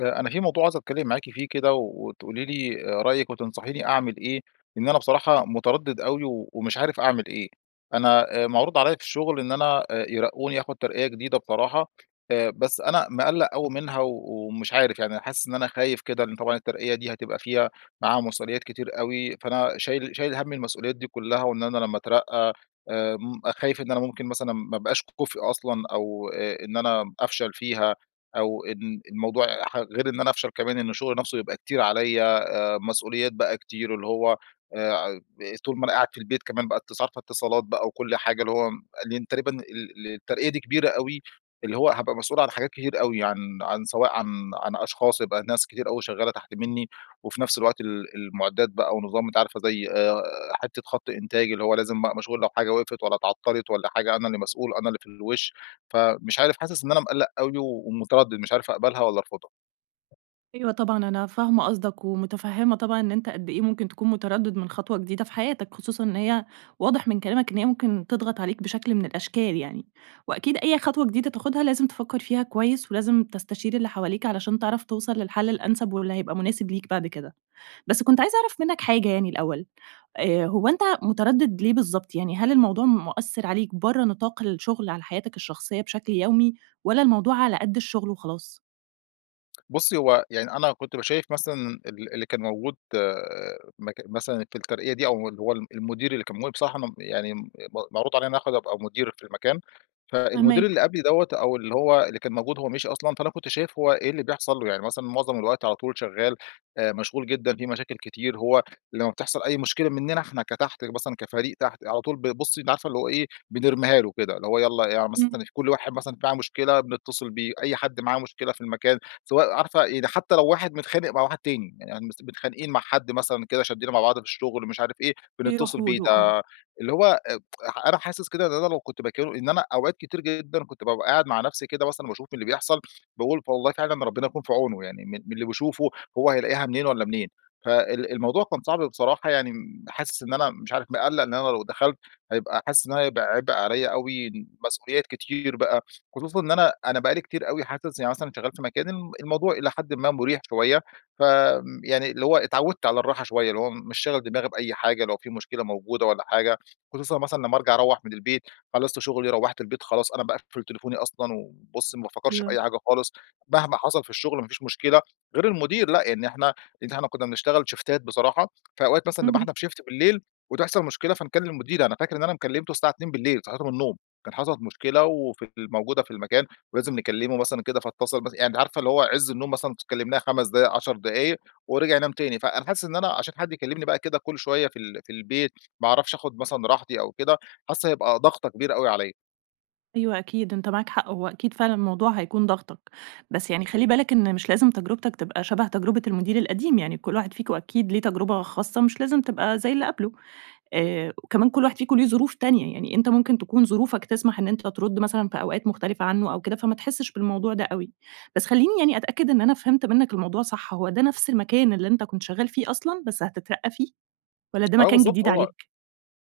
آآ أنا في موضوع عايز أتكلّم معاكِ فيه كده، وتقولي لي آآ رأيكِ وتنصحيني أعمل إيه، لأن أنا بصراحة، متردد أوي، ومش عارف أعمل إيه. أنا آآ معروض عليَّ في الشغل، إن أنا آآ يرقوني، آخد ترقية جديدة بصراحة. آآ بس أنا مقَلَّق أوي منها، و ومش عارف، يعني حاسس إن أنا خايف كده، لإن طبعًا الترقية دي هتبقى فيها معاها مسؤوليات كتير أوي، فأنا شايل شايل هَم المسؤوليات دي كلّها، وإن أنا لمّا أترقى آآ، م خايف إن أنا ممكن مثلًا ما ابقاش كُفْء أصلًا، أو، آآ، إن أنا أفشل فيها أو إن إن الموضوع ح غير إن أنا أفشل كمان، إن الشغل نفسه يبقى كتير عليَّ، آآ مسؤوليات بقى كتير اللي هوّ، آآ، ع طول ما أنا قاعد في البيت، كمان بقى اتص عارفة اتصالات بقى وكل حاجة اللي هوّ لإن تقريبًا ال ال الترقية دي كبيرة أوي، اللي هوّ هابقى مسؤول عن حاجات كتير أوي، عن عن سواء عن عن أشخاص، يبقى ناس كتير أوي شغّالة تحت مِنّي، وفي نفس الوقت ال المعدات بقى ونظام أنتِ عارفة، زي، آآ، حتّة خط إنتاج، اللي هوّ لازم مشغول لو حاجة وقفت والَّا اتعطَّلت، والَّا حاجة، أنا اللي مسؤول، أنا اللي في الوش. فمش عارف حاسس إن أنا مقَلَّق أوي ومتردد، مش عارف أقبلها، والّا أرفضها. أيوة طبعًا أنا فاهمة قصدك، ومتفهمة طبعًا إن أنت قد إيه ممكن تكون متردد مِن خطوة جديدة في حياتك، خصوصًا إن هي واضح مِن كلامك، إن هيّ ممكن تضغط عليك، بشكل مِن الأشكال يعني. وأكيد أي خطوة جديدة تاخدها، لازم تفكّر فيها كويّس، ولازم تستشير اللي حواليك علشان تعرف توصل للحل الأنسب، واللي هيبقى مناسب ليك بعد كده. بس كنت عايزة أعرف منّك حاجة يعني الأول، آآ، هوّ أنت متردد ليه بالضبط؟ يعني هل الموضوع مؤثر عليك برّه نطاق الشغل على حياتك الشخصيّة بشكل يومي، والّا الموضوع على قَدّ الشغل وخلاص؟ بصي هوّ، يعني أنا كنت ب شايف مثلًا، ال اللي كان موجود مك مثلًا في الترقية دي، أو اللي هو ال المدير اللي كان موجود بصراحة ممب يعني م م معروض عليَّ آخد أبقى مدير في المكان. فالمدير فاهماك. اللي قبلي دوَّة، أو اللي هوّ، اللي كان موجود- هوّ مشي أصلًا- فأنا كنت شايف هوّ إيه اللي بيحصل له. يعني مثلًا معظم الوقت على طول شغّال، آآ مشغول جدًا، في مشاكل كتير؛ هوّ لمّا بتحصل أي مشكلة مننا إحنا كتحت مثلًا كفريق تحت، على طول ب بُصّي، أنتِ عارفة اللي هوّ إيه، بنرميها له كده؛ اللي هوّ يلّا يع إمم. مثلًا، كل واحد مثلًا معاه مشكلة بنتصل بيه، أي حد معاه مشكلة في المكان، سواء عارفة، يعني حتّى لو واحد متخانق مع واحد تاني، يعني مثلًا متخانقين مع حد مثلًا كده شدينا مع بعض في الشغل، مش عارف إيه، بنتصل بيروحوا بيه له، آه. ده، اللي هو آآ أنا حاسس كده إن أنا لو كنت مكانه إن أنا أوقات كتير جدًا، كنت بابقى قاعد مع نفسي كده مثلًا باشوف اللي بيحصل، باقول والله فعلًا ربنا يكون في عونه، يعني مِن مِن اللي بيشوفه، هوّ هيلاقيها منين والّا منين؟! فال الموضوع كان صعب بصراحة، يعني حاسس إن أنا مش عارف مقلق إن أنا لو دخلت، هيبقى حاسس إن هيبقى عبء عليَّ أوي، مسؤوليات كتير بقى، خصوصًا إن أنا أنا بقى لي كتير أوي حاسس يعني مثلًا، شغال في مكان الموضوع إلى حد ما مريح شويّة، ف يعني اللي هوّ اتعودت على الراحة شويّة؛ اللي هوّ مش شاغل دماغي بأي حاجة، لو في مشكلة موجودة والّا حاجة، خصوصًأ مثلًا لمّا أرجع أروح مِن البيت، خلصت شغلي، روَّحت البيت، خلاص أنا باقفل تليفوني أصلًا، وبُصّي ما بافكرش في أيوه. أي حاجة خالص، مهما حصل في الشغل، ما فيش مشكلة. غير المدير لأ، يعني إحنا إن إحنا كنّا بنشتغل شيفتات بصراحة، فأوقات مثلًا نبقى اهم. إحنا في شيفت بالليل، وتحصل مشكلة فنكلم المدير. أنا فاكر إن أنا م كلِّمتُه الساعة 2:00 بالليل، صحيته من النوم؛ كان حصلت مشكلة وفي ال موجودة في المكان، ولازم نكلمه مثلًا كده فاتصل، بس عارفة اللي هوّ عز النوم مثلًا كلمناه 5 دقايق، 10 دقايق، ورجع نام تاني، فأنا حاسس إن أنا عشان حد يكلمني بقى كده كل شويّة في ال في البيت، ما أعرفش أخد مثلًا راحتي، أو كده، حاسس هيبقى ضغطة كبيرة أوي عليَّ. أيوه أكيد أنتَ معاك حق، هو أكيد فعلًا الموضوع هيكون ضاغطَك. بس يعني خَلّي بالَك إنّ مش لازم تجربتَك تبقى شبه تجربة المدير القديم، يعني كُلّ واحد فيكم أكيد ليه تجربة خاصّة مش لازم تبقى زَيّ اللي قبله. آآ، وكمان كُلّ واحد فيكم ليه ظروف تانية، يعني أنتَ ممكن تكون ظروفَك تسمح إنّ أنتَ ترُدّ مثلًا في أوقات مختلفة عنه أو كده فما تحسش بالموضوع ده أوي. بس خَلّيني يعني أتأكد إنّ أنا فهمت منَّك الموضوع صح، هو ده نفس المكان اللي أنتَ كنت شغّال فيه أصلًا بس هتترقّى فيه، وإلّا ده آه مكان بالضبط، جديد هو عليك؟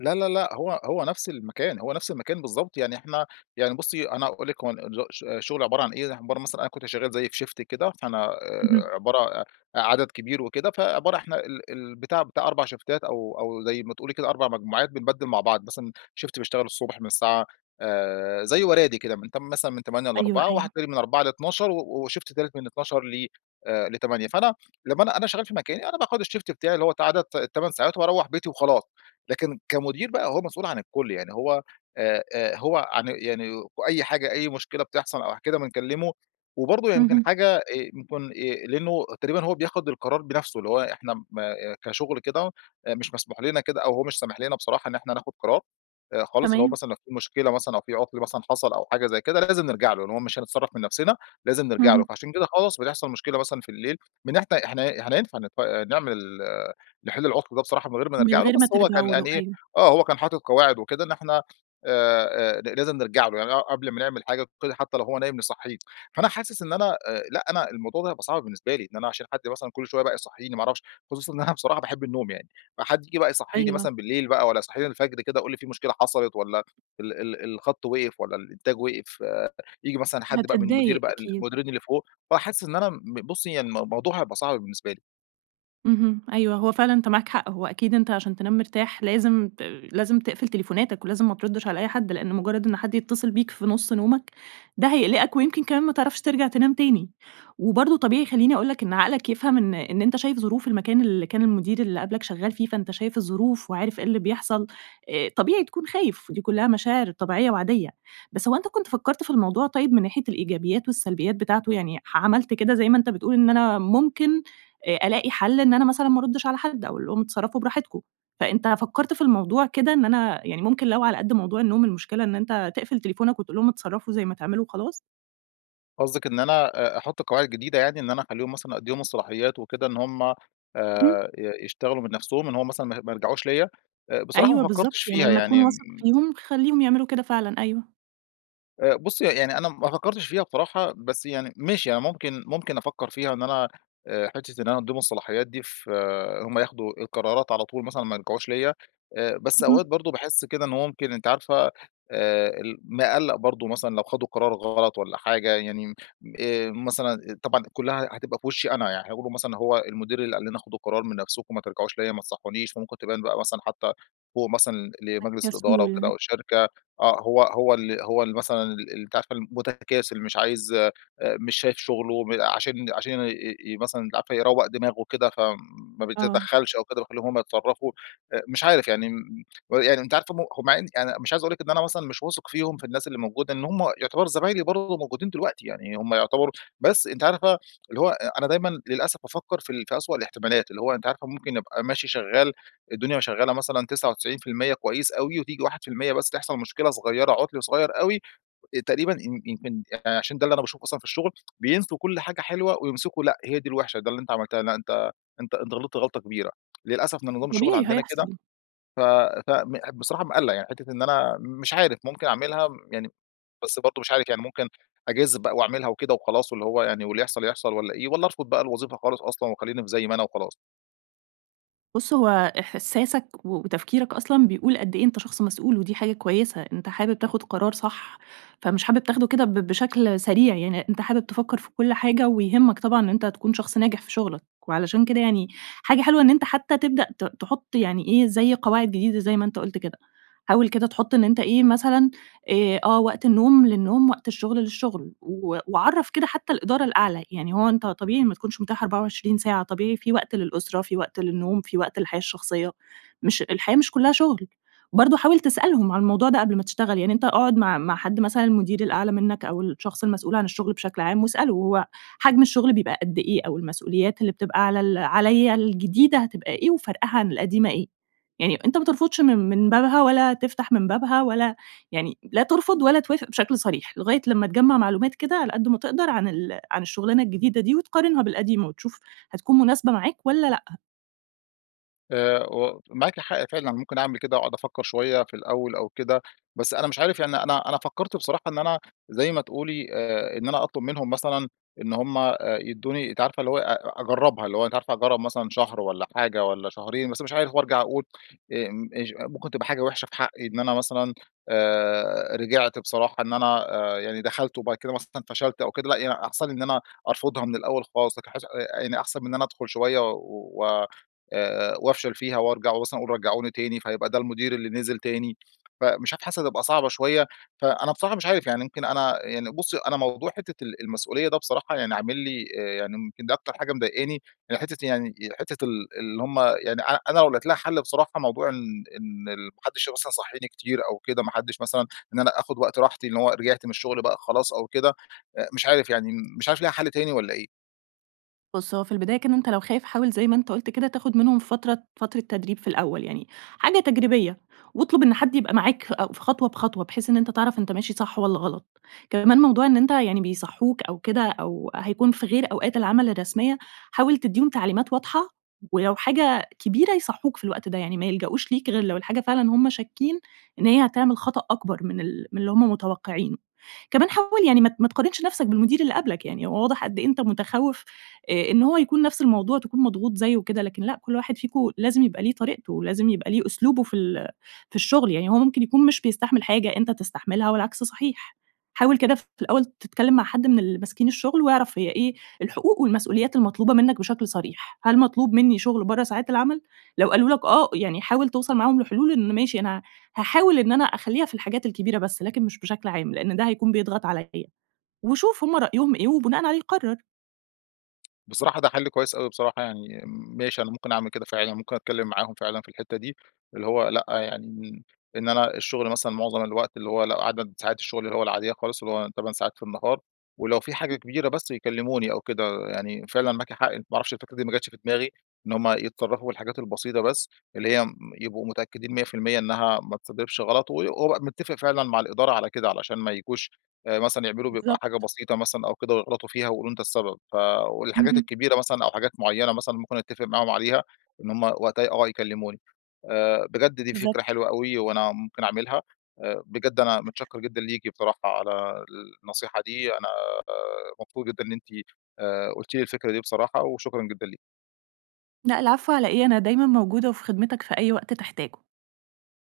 لا، لا، لا، هو هو نفس المكان، هو نفس المكان بالضبط، يعني إحنا يعني بُصّي أنا هاقول لِك هو ن ش الشغل عبارة عن إيه، عبارة مثلًا أنا كنت شغال زي في شيفت كده، فأنا، اهم. آآ، عبارة ع عدد كبير وكده، فعبارة إحنا ال البتاع بتاع 4 شيفتات أو أو زَيّ ما تقولي كده 4 مجموعات بنبدّل مع بعض، مثلًا شيفت بيشتغل الصبح من الساعة، آآ، زي ورادي كده من تم مثلًا من 8:00 أيوه، ل16:00 وواحد أيوه. تاني من 16:00 ل00:00 و وشيفت تالت من 12:00 ل ل8:00، فأنا لمّا أنا أنا شغّال في مكاني أنا باخد الشيفت بتاعي اللي هو عدد ال8 ساعات وباروّح بيتي وخلاص، لكن كمدير بقى هو مسؤول عن الكُلّ، يعني هو، آآ، آآ، هو عن يعني وأيّ حاجة أيّ مشكلة بتحصل أو ح كده بنكلّمه. وبرضه يمكن اهم. حاجة، آآ، يكون آآ، لأنه تقريبًا هو بياخد القرار بنفسه، اللي هو إحنا م آآ، كشغل كده، مش مسموح لنا كده أو هو مش سامح لنا بصراحة إنّ إحنا ناخد قرار، آآ خالص، اللي هو تمام. مثلًا لو في مشكلة مثلًا أو في عطل مثلًا حصل أو حاجة زي كده لازم نرجع له؛ لإنّ هو مش هنتصرف من نفسنا، لازم نرجع له. اهم. فعشان كده خلاص بيحصل مشكلة مثلًا في الليل من إحنا إحنا احنا ينفع نتف آآ، نعمل آآ، نحل العطل ده بصراحة من غير ما من نرجع له، غير ما بس هو كان ترجعوا قال له، إيه أيوه. آه هو كان حاطط قواعد وكده إنّ إحنا، آآ، آآ، ل لازم نرجع له، يعني ق قبل ما نعمل حاجة كده حتى لو هو نايم نصَحّيه. فأنا حاسس إنّ أنا، آآ لأ، أنا الموضوع ده هيبقى صعب بالنسبة لي، إنّ أنا عشان حد مثلًا كُلّ شويَّة بقى يصحّيني ما اعرفش، خصوصًا إنّ أنا بصراحة باحب النوم يعني، فحد ييجي بقى يصحّيني أيوه. مثلًا بالليل بقى وإلّا يصحيني الفجر كده يقول لي: "في مشكلة حصلت." وإلّا "ال ال ال الخط وقف." وإلّا "الإنتاج وقف." آآ، ييجي مثلًا حد بقى من المدير هتتضايق بقى أكيد. المديرين اللي فوق، فأحس إنّ أنا م ب بُصّي يعني الم موضوع هيبقى صعب بالنسبة لي. اهم، أيوه، هو فعلًا أنتَ معاك حق، هو أكيد أنتَ عشان تنام مرتاح، لازِم ت لازِم تقفل تليفوناتَك ولازِم ما تردش على أي حد، لإن مُجرَّد إن حد يتّصل بيك في نُص نومَك ده هيقلقَك ويمكن كمان ما تعرفش ترجَع تنام تاني. وبرضو طبيعي خَلّيني أقول لك إن عقلك يفهم إن إن أنتَ شايف ظروف المكان اللي كان المدير اللي قَبْلك شَغّال فيه فأنت شايف الظروف وعارف إيه اللي بيحصل، آآ، طبيعي تكون خايف، دي كلّها مشاعر طبيعية وعاديّة. بس هو أنت كنت فكَّرت في الموضوع طيِّب من ناحية الإيجابيات والسلبيات بتاعته، يعني ح عملت كده زَي ما أنتَ بتقول إن أنا ممكن، آآ ألاقي حل إن أنا مثلًا ما أردش على حد، أقول لهم اتصرَّفوا براحتكم، فأنتَ فكّرت في الموضوع كده؟ إن أنا يعني ممكن لو على قَدّ موضوع النوم، المشكلة إن أنت تِقفل تليفونَك وتقول لهم اتصرَّفوا زي ما تعملوا وخلاص؟ قصدِك إن أنا آآ أحط قواعد جديدة يعني، إن أنا أخلِّيهم مثلًا أدّيهم الصلاحيات وكده إن هم آآ إمم. ي يشتغلوا من نفْسهم إن هو مثلًا ما ما يرْجَعوش ليَّ؟ آآ بصراحة ما أيوه بالضبط، فكرتش يعني فيها لمَّا تكون يعني، واثق إمم فيهم، خلّيهم يعملوا كده فعلًا، أيوه. آآ، بُصّي يعني أنا ما فكّرتش فيها بصراحة، بس يعني ماشي أنا ممكن ممكن أفكّر فيها إن أنا، آآ، حِتّة إن أنا أدّيهم الصلاحيات دي فهُمّ ياخدوا القرارات على طول مثلًا وما يرجعوش ليَّ، آآ بس أوقات اهم. برضه باحس كده إنُّه ممكن أنتِ عارفة، آآ ال مقلَّق برضو مثلًا لو خدوا قرار غلط والّا حاجة يعني، آآ مثلًا طبعاً كلها هتبقى في وشّي أنا، يعني حيقولوا مثلًا هو المدير اللي قال لنا خدوا القرار من نفْسكم ما ترجعوش ليَّ، ما تصحّونيش، فممكن تبان بقى مثلًا حتى فوق مثلًا [unintelligible] لمجلس الإدارة وكده كسول. وشركة، آه هو هو اللي هو اللي مثلًا ال أنتِ عارفة المتكاسل مش عايز آآ، مش شايف شغله م عشان عشان ي مثلًا أنتِ عارفة يروَّق دماغه وكده فما آه. بيتدخّلش أو كده وبيخلّيهم هم يتصرّفوا. آآ مش عارف يعني م و يعني أنتِ عارفة هم هم يعني أنا مش عايز أقول لِك إن أنا مثلًا مش واثق فيهم في الناس اللي موجودة لإن هم يعتبروا زمايلي برضو وموجودين دلوقتي يعني هم يعتبروا بس أنتِ عارفة اللي هو أ أنا دايمًا للأسف بافكر في ال في أسوأ الاحتمالات، اللي هو أنتِ عارفة ممكن أبقى ماشي شغّال الدنيا شغّالة مثلًا 99% كويّس أوي وتيجي 1% بس تحصل مشكلة صغيرة، عُطْل صغيَّر أوي، تقريبًا إن يمكن آآ، عشان ده اللي أنا باشوفه أصلًا في الشغل، بينسوا كل حاجة حلوة ويمسكوا لأ، هي دي الوحشة ده اللي أنت عملتها، لا أنت أنت أنت غلِطت غلطة كبيرة. للأسف ده ما نظام الشغل طبيعي عندنا كده. هيحصل. ف ف مح بصراحة مقلّق، يعني حتة إن أنا مش عارف ممكن أعملها يعني، بس برضو مش عارف يعني ممكن أجازف بقى وأعملها وكده وخلاص واللي هو يعني واللي يحصل يحصل والّا إيه، والّا أرفض بقى الوظيفة خالص أصلًا وخلّيني في زي ما أنا وخلاص؟ بُصّ هو إحساسك وتفكيرك أصلًا بيقول قد إيه أنتَ شخص مسؤول، ودي حاجة كويّسة، أنتَ حابب تاخد قرار صح، فمش حابب تاخده كده ب بشكل سريع يعني، أنتَ حابب تفكر في كل حاجة ويهمك طبعًا إن أنتَ تكون شخص ناجح في شغلك. وعلشان كده يعني، حاجة حلوة إنّ أنتَ حتّى تبدأ ت تحط يعني إيه زي قواعد جديدة زي ما أنتَ قُلت كده. حاول كده تحط إنّ أنتَ إيه، مثلًا، آآ، آه وقت النوم للنوم، وقت الشغل للشغل، و وعَرَّف كده حتّى الإدارة الأعلى، يعني هو أنتَ طبيعي ما تكونش متاح 24 ساعة، طبيعي في وقت للأسرة، في وقت للنوم، في وقت للحياة الشخصية، مش الحياة مش كلها شُغل. برضه حاول تسألهم عن الموضوع ده قبل ما تشتغل، يعني أنتَ اقعد مع مع حد، مثلًا المدير الأعلى منك أو الشخص المسؤول عن الشغل بشكل عام واسأله: "هو حجم الشغل بيبقى قد إيه أو المسؤوليات اللي بتبقى على ال عَليَّ الجديدة هتبقى إيه وفرقها عن القديمة إيه؟". يعني أنتَ ما ترفضش من من بابها ولا تفتح من بابها ولا يعني لا ترفض ولا توافق بشكل صريح، لغاية لمّا تجمَّع معلومات كده على قد ما تقدر عن ال عن الشغلانة الجديدة دي وتقارنها بالقديمة وتشوف، هتكون مناسبة معاك والّا لأ. آآ، ومعاكِ حق فعلًا، ممكن أعمل كده وأقعد أفكّر شويّة في الأوّل أو كده. بس أنا مش عارف يعني أنا أنا فكرت بصراحة إن أنا- زي ما تقولي- آآ، إن أنا أطلب منهم مثلًا، إن هم آآ يدوني، أنتِ عارفة اللي هوّ أ أ أجربها اللي هوّ أنتِ عارفة أجرّب مثلًا شهر والّا حاجة والّا شهرين بس مش عارف. و أرجع أقول إمم إچ ممكن تبقى حاجة وحشة في حقي إن أنا مثلًا، آآ، رجعت بصراحة إن أنا آآ، يعني دخلت وبعد كده مثلًا فشلت أو كده، لأ يعني أحسن لي إن أنا أرفضها مِن الأوّل خلاص، لكن حاسس آآ، آآ يعني أحسن مِن إن أنا أدخل شويّة و آآ، آآ وأفشل فيها وأرجع ومثلًا أقول رجعوني تاني؛ فهيبقى ده المدير اللي نزِل تاني، فمش عارف حاسس هتبقى صعبة شويّة. فأنا بصراحة مش عارف يعني يمكن أنا يعني بُصّي، أنا موضوع حتّة ال المسؤوليّة ده بصراحة يعني عامل لي آآ، يعني يمكن دي أكتر حاجة مضايقاني؛ يعني حتّة يعني حتّة ال اللي همّ يعني أنا لو لقيت لها حل بصراحة موضوع إن إن ال ما حدش مثلًا يصحيني كتير أو كده، ما حدش مثلًا إن أنا آخد وقت راحتي، إن هوّ رجعت مِن الشغل بقى خلاص أو كده، آآ، مش عارف يعني مش عارف ليها حل تاني والّا إيه؟ بُص، هوّ في البداية كده أنتَ لو خايف، حاول زي ما أنتَ قُلت كده تاخد منهم فترة فترة تدريب في الأوّل يعني، حاجة تجريبية. واطلُب إن حد يبقى معاك فأو في خطوة بخطوة، بحيث إن أنتَ تعرف أنتَ ماشي صح والّا غلط. كمان موضوع إن أنتَ يعني بيصحوك أو كده أو هيكون في غير أوقات العمل الرسميّة، حاول تديهم تعليمات واضحة، ولو حاجة كبيرة يصحوك في الوقت ده، يعني ما يلجأوش ليك غير لو الحاجة فعلًا همّ شاكين إن هيّ هتعمل خطأ أكبر مِن ال مِن اللي همّ متوقعينه. كمان حاول يعني ما ت ما تقارنش نفسك بالمدير اللي قبلك يعني، هوّ واضح قد إيه أنتَ متخوف، آآ إن هوّ يكون نفس الموضوع تكون مضغوط زيُّه وكده، لكن لأ، كل واحد فيكم لازم يبقى ليه طريقته، لازم يبقى ليه أسلوبه في ال في الشغل، يعني هوّ ممكن يكون مش بيستحمل حاجة أنتَ تستحملها والعكس صحيح. حاول كده ف في الأوّل تتكلّم مع حد مِن اللي ماسكين الشغل، واعرف هيّ إيه الحقوق والمسؤوليات المطلوبة منّك بشكل صريح. هل مطلوب مِنّي شغل برّه ساعات العمل؟ لو قالوا لك آه، يعني حاول توصل معاهم لحلول إن ماشي أنا هاحاول إن أنا أخليها في الحاجات الكبيرة بس لكن مش بشكل عام، لأن ده هيكون بيضغط عليَّ، وشوف همّ رأيهم إيه وبناءً عليه قرر. بصراحة ده حل كويّس أوي بصراحة يعني، م ماشي أنا ممكن أعمل كده فعلًا، ممكن أتكلّم معاهم فعلًا في الحتّة دي، اللي هو لأ، يعني م إن أنا الشغل مثلًا معظم الوقت اللي هوّ لأ، عدد ساعات الشغل اللي هوّ العاديّة خالص، اللي هوّ 8 ساعات في النهار، ولو في حاجة كبيرة بس يكلموني أو كده، يعني، فعلًا معاكِ حق، ما أعرفش الفكرة دي ما جاتش في دماغي، إن همّ يتصرفوا في الحاجات البسيطة بس، اللي هيّ م يبقوا متأكّدين 100% إن هي ما تسببش غلط، و وأبقى متّفق فعلًا مع الإدارة على كده علشان ما ييجوش آآ مثلًا يعملوا بيبقى حاجة بالضبط. بسيطة مثلًا أو كده ويغلطوا فيها ويقولوا أنت السبب. ف والحاجات اهم. الكبيرة مثلًا أو حاجات معيّنة مثلًا ممكن أتفق معاهم عليها، إن همّ وقتها آه يكلموني. آآ، بجد دي فكرة بالضبط. حلوة أوي وأنا ممكن أعملها. آآ، بجد أنا متشَكّر جدًا ليكِ بصراحة على النصيحة دي. أنا مبسوط جدًا إن أنتِ، آآ، قُلتِ لي الفكرة دي بصراحة، وشكرًا جدًا ليكِ. لأ العفو، على إيه؟ أنا دايمًا موجودة وفي خدمتك في أي وقت تحتاجه.